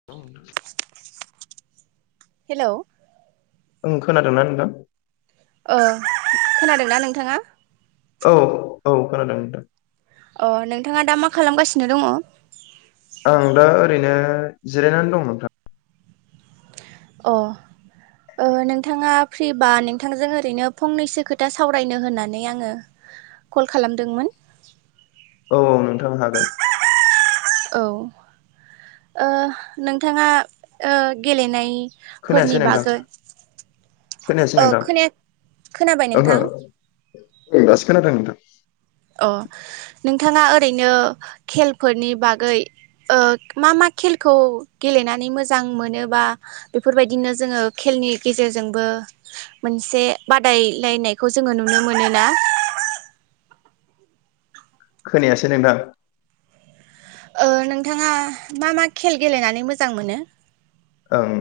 [inaudible] [inaudible] हेल' ओं खोनादोंना नोंथां ओ खोनादोंना नोंथाङा औ औ खोनादों नोंथां अ नोंथाङा दा मा खालामगासिनो दङ? आं दा ओरैनो जिरायनानै दं नोंथां। अ ओ नोंथाङा फ्रिबा नोंथांजों ओरैनो फंनैसो खोथा सावरायनो होननानै आङो कल खालामदोंमोन। औ औ नोंथां हागोन। औ ओ नोंथाङा ओ गेलेनाय खोनायासै फोरनि नोंथां बागै खोनायासै ओ नोंथां खोनाया खोनाबाय ओहो नोंथां दासो खोनादों नोंथां। अ नोंथाङा ओरैनो खेलफोरनि बागै ओ मा मा खेलखौ गेलेनानै मोजां मोनो बा बेफोरबायदिनो जोङो खेलनि गेजेरजोंबो मोनसे बादायलायनायखौ जोङो नुनो मोनो ना खोनायासै नोंथां ओ नोंथाङा मा मा खेल गेलेनानै मोजां मोनो? ओङ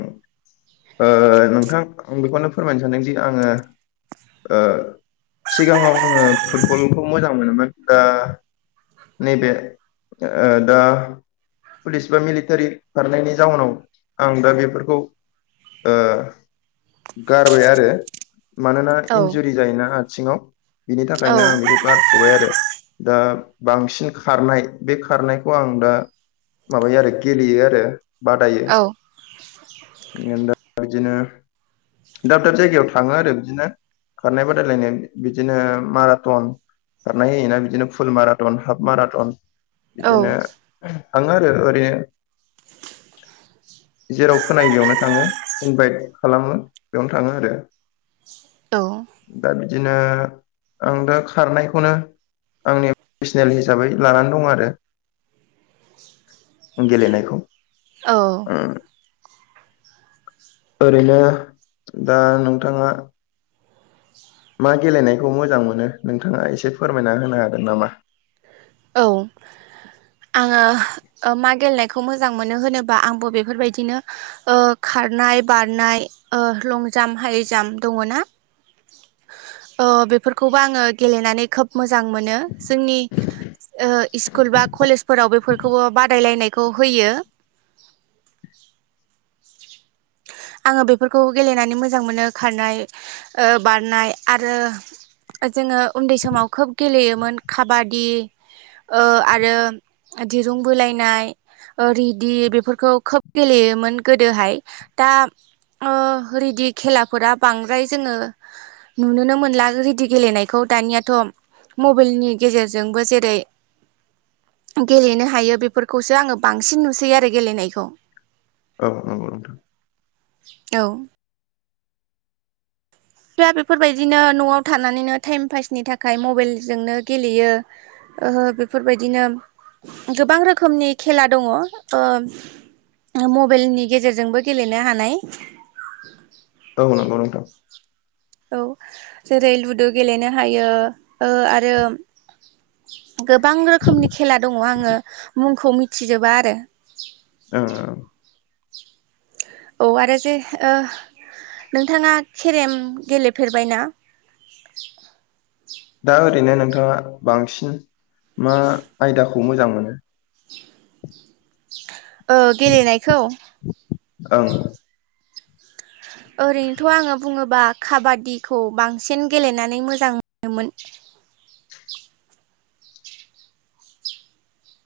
ओ नोंथां आं बेखौनो फोरमायनो सानदोंदि आङो ओ सिगाङाव आङो फुटबलखौ मोजां मोनोमोन दा नैबे ओ दा पुलिसफोर मिलिटारि खारनायनि जाउनाव आं दा बेफोरखौ ओ गारबाय आरो। मानोना औ इन्जुरि जायोना आथिङाव बिनि औ थाखायनो आं बेखौ गारथबाय आरो। दा बांसिन खारनाय बे खारनायखौ आं दा माबायो आरो गेलेयो आरो बादायो औ आं दा बिदिनो दाब दाब जायगायाव थाङो आरो बिदिनो खारनाय बादायलायनाय बिदिनो माराथन खारनाय होयोना बिदिनो फुल माराथन हाफ माराथन बिदिनो थाङो आरो ओरैनो जेराव खोनायो बेयावनो थाङो इनभाइट खालामो बेयावनो थाङो आरो। औ दा बिदिनो आं दा खारनायखौनो आंनि पसनेल हिसाबै लानानै दं आरो। गेलेनायखौ औ ओम ओरैनो दा नोंथाङा मा गेलेनायखौ मोजां मोनो नोंथाङा एसे फोरमायना होनो हागोन नामा? औ आङो मा गेलेनायखौ मोजां मोनो होनोबा आंबो बेफोरबायदिनो ओ खारनाय बारनाय लं जाम्प हाइ जाम्प दङ ना? ओ बेफोरखौबो आङो गेलेनानै खोब मोजां मोनो। जोंनि स्कुल बा कलेजफोराव बादायलायनायखौ होयो। आङो बेफोरखौ गेलेनानै मोजां मोनो खारनाय बारनाय आरो जोङो उन्दै समाव खोब गेलेयोमोन खाबादि ओ आरो दिरुं बोलायनाय रिदि बेफोरखौ खोब गेलेयोमोन गोदोहाय दा ओ रिदि खेलाफोरा बांद्राय जोङो नुुनोनो मोनला रिदि गेलेनायखौ दानियाथ मबाइलनि गेजेरजोंबो जेरै- गेलेनो हायो बेफोरखौसो आङो बांसिन नुसैयो आरो गेलेनायखौ। औ औ नोंथां औ दा बेफोरबायदिनो नआव थानानैनो टाइम पासनि थाखाय मबाइलजोंनो गेलेयो। ओ बेफोरबायदिनो गोबां रोखोमनि खेला दङ ओ मबाइलनि गेजेरजोंबो गेलेनो हानाय औ नंगौ नोंथां औ जेरै लुदु गेलेनो हायो ओ आरो गोबां रोखोमनि खेला दङ' आङो मुंखौ मिथिजोबा आरो ओ औ आरो दे ओ नोंथाङा केेरेम गेलेफेरबाय ना? दा ओरैनो नोंथाङा बांसिन मा आयदाखौ मोजां मोनो? औ गेलेनायखौ? औ ओरैनोथ' आङो बुङोबा काबादिखौ बांसिन गेलेनानै मोजां मोनोमोन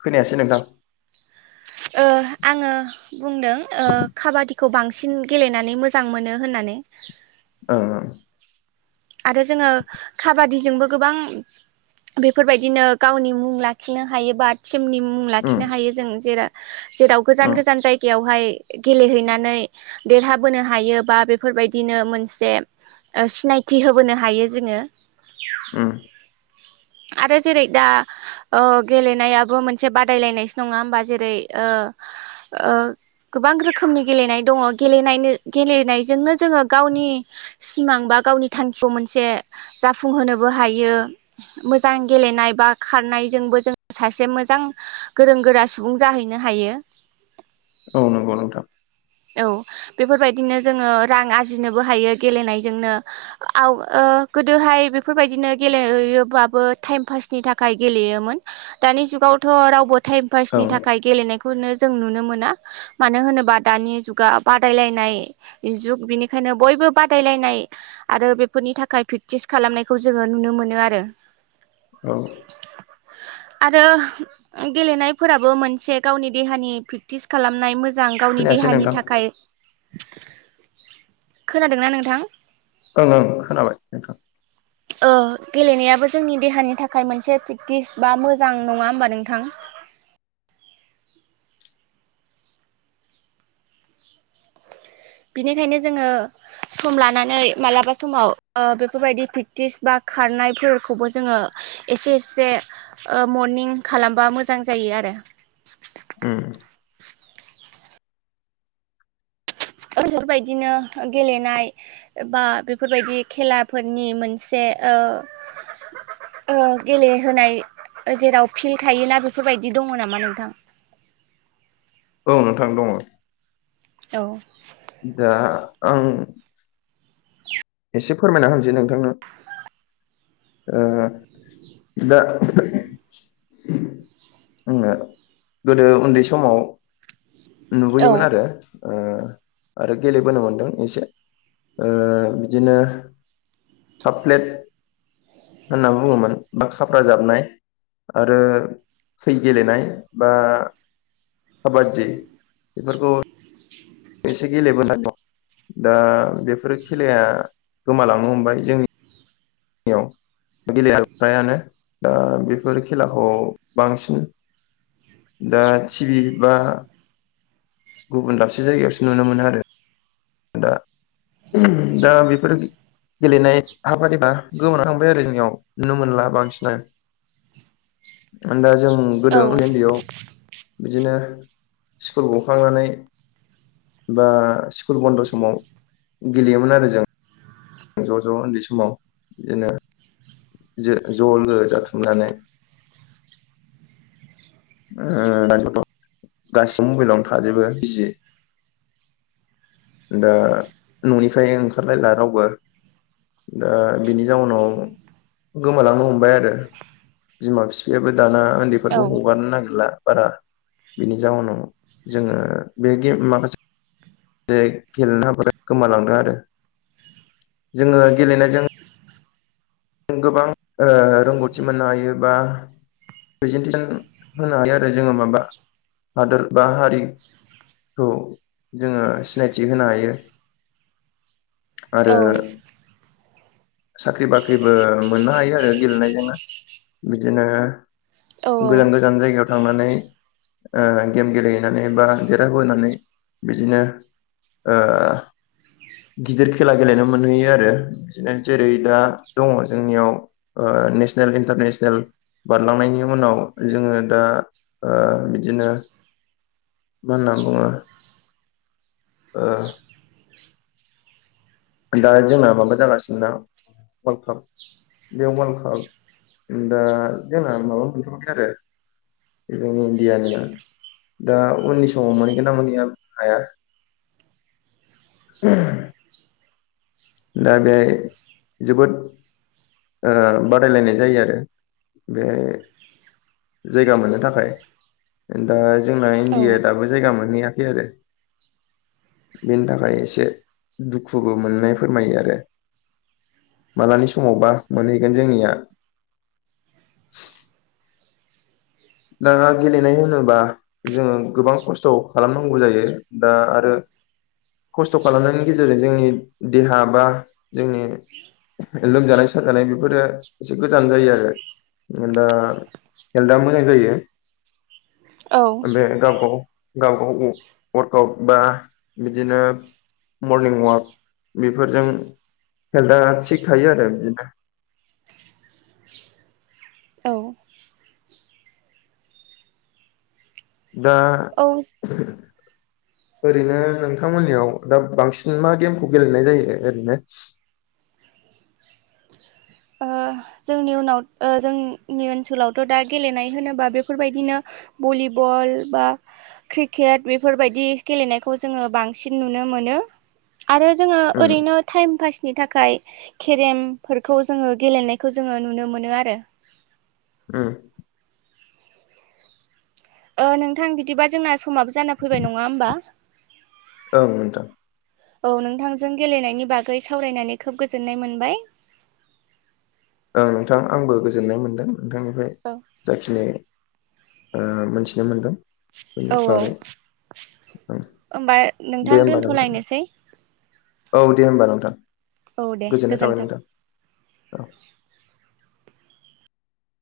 खोनायासै नोंथां? ओ आङो बुंदों ओ काबादि खौ बांसिन गेलेनानै मोजां मोनो होननानै। ओ आरो जोङो खाबादिजोंबो गोबां बेफोरबायदिनो गावनि मुं लाखिनो हायो बा टिमनि मुं ओं लाखिनो हायो जों जेर जेराव गोजान ओम गोजान जायगायावहाय गेलेहैनानै देरहाबोनो हायो बा बेफोरबायदिनो मोनसे सिनायथि होबोनो हायो जोङो उम आरो जेरै दा ओ गेलेनायाबो मोनसे बादायलायनायसो नङा होमबा जेरै ओ ओ गोबां रोखोमनि गेलेनाय दङ गेलेनायनो-गेलेनायजोंनो जोङो गावनि सिमां बा गावनि थांखिखौ मोनसे जाफुंहोनोबो हायो। मोजां गेलेनाय बा खारनायजोंबो जों सासे मोजां गोरों गोरा सुबुं जाहैनो हायो। औ नंगौ नोंथां। औ बेफोरबायदिनो जोङो रां आरजिनोबो हायो गेलेनायजोंनो। आव ओ गोदोहाय बेफोरबायदिनो गेलेयोब्लाबो टाइम पासनि थाखाय गेलेयोमोन। दानि जुगावथ' रावबो टाइम पासनि ओं थाखाय गेलेनायखौनो जों नुनो मोना मानो होनोबा दानि जुगा बादायलायनायनि जुग बेनिखायनो बयबो बादायलायनाय आरो बेफोरनि थाखाय प्रेक्टिस खालामनायखौ जोङो नुनो मोनो आरो। औ। आरो गेलेनायफोराबो मोनसे गावनि देहानि प्रेक्टिस खालामनाय मोजां गाव नि खोनायासै देहानि नोंथां थाखाय खोनादोंना नोंथां? ओं ओं खोनाबाय नोंथां। ओ गेलेनायाबो जोंनि देहानि थाखाय मोनसे प्रेक्टिस बा मोजां नङा होमबा नोंथां? बिनिखायनो जोङो सम लानानै मालाबा समाव ओ बेफोरबायदि प्रेक्टिस बा खारनायफोरखौबो जोङो इसे इसे ओ मरनिं खालामबा मोजां जायो आरो। उम। बेफोरबायदिनो गेलेनाय एबा बेफोरबायदि खेलाफोरनि मोनसे ओ ओ गेलेहोनाय जेराव फिल्ड थायोना बेफोरबायदि दङ नामा नोंथां? औ नोंथां दङ। औ। दा आं एसे फोरमायना होनोसै नोंथांनो। ओ दा जोङो गोदो उन्दै समाव औ नुबोयोमोन आरो ओ आरो गेलेबोनो मोनदों एसे बिदिनो काफ प्लेट होनना बुङोमोन बा खाफ्रा जाबनाय। आरो सै गेलेनाय बा काबादि। बेफोरखौ एसे गेलेबोनाय दं दा बेफोरो खेलाया गोमालांनो हमबाय जोंनि याव गेलेया फ्रायानो। दा बेफोर खेलाखौ बांसिन दा टिभि बा गुबुन दाबसे जायगायावसो नुनो मोनो आरो। दा उम दा बेफोरबायदि गेलेनाय हाबाफारिबा गोमाना थांबाय आरो जोंनियाव नुनो मोनला बांसिना [unintelligible] दा जों औ गोदो उन्दै उन्दैयाव बिदिनो स्कुल गखांनानै बा स्कुल बन्द' समाव गेलेयोमोन आरो जों ज' ज' उन्दै समाव बिदिनो जे ज' लोगो जाथुमनानै ओ दाथ' गासिबो मबाइलावनो थाजोबो बिजि दा न'निफ्राय ओंखारलायला रावबो दा बिनि जाउनाव गोमालांनो हमबाय आरो बिमा बिफायाबो दाना औ उन्दैफोरखौ [unintelligible] नागिरला बारा बिनि जाउनाव जोङो बे गेम माखासेखो जे गेलेनाफोरा गोमालांदों आरो जोङो गेलेनायजों गोबां ओ रोंगौथि मोननो हायो बा प्रेजेनटेसन होनो हायो आरो जोङो माबा हादोर बा हारि खौ जोङो सिनायथि होनो हायो। आरो औ साख्रि बाख्रि रिबो मोननो आरो बिदिनो औ गोजान गोजान जायगायाव थांनानै ओ गेम गेलेहैनानै बा देरहाबोनानै बिदिनो ओ गिदिर खेला गेलेनो मोनहैयो आरो बिदिनो जेरै दा दङ जोंनियाव ओ नेसनेल इन्टारनेसनेल बारलांनायनि उनाव जोङो दा ओ बिदिनो मा होनना बुङो ओ दा जोंना माबा जागासिनोना वालकाप बेयाव वार्ल्ड काप दा जोंना माबा मोनथ'बाय आरो जोंनि इण्डियानिया दा उननि समाव मोनहैगोन ना मोनहैया बुंनो हाया [inaudible] दा बेहाय जोबोद ओ बादायलायनाय जायो आरो बे जायगा मोननो थाखाय दा जोंना इण्डियाया दाबो जायगा मोनहैयाखै आरो बेनि थाखाय एसे दुखुबो मोननाय फोरमायो आरो मालानि समावबा मोनहैगोन जोंनिया दा गेलेनाय होनोबा जोङो गोबां खस्थ' खालामनांगौ जायो दा आरो खस्थ' खालामनायनि गेजेरजों जोंनि देहा बा जोंनि लोमजानाय साजानाय बेफोरो एसे गोजान जायो आरो। दा हेल्था मोजां जायो औ औ ओमफ्राय गाव गाव गाव गाव अर्कआव बा बिदिनो मरनिं अवाक बेफोरजों हेल्था थिग थायो आरो बिदिनो। औ दा औस। ओरैनो नोंथांमोननियाव दा बांसिन मा गेमखौ गेलेनाय जायो ओरैनो। जोंनि उनाव जोंनि ओनसोलावथ' दा गेलेनाय होनोबा बेफोरबायदिनो भलिबल बा क्रिकेट बेफोरबायदि गेलेनायखौ जोङो बांसिन नुनो मोनो। आरो जोङो उम ओरैनो टाइम पासनि थाखाय केरेमफोरखौ जोङो गेलेनाय खौ जोङो नुनो मोनो आरो। उम। ओ नोंथां बिदिबा जोंना समाबो जाना फैबाय नङा होमबा? औ नोंथां। औ नोंथांजों गेलेनायनि बागै सावरायनानै खोब गोजोननाय मोनबाय। ओं नोंथां आंबो गोजोननाय मोन्दों नोंथांनिफ्राय औ जाखिनि ओ मोनथिनो मोनदों। बेनि औ औ। बागै ओं होमबा नोंथां दे होमबा नोंथां दोनथ'लायनोसै। औ दे होमबा नोंथां। औ दे गोजोननाय थाबाय गोजोन्थों। नोंथां औ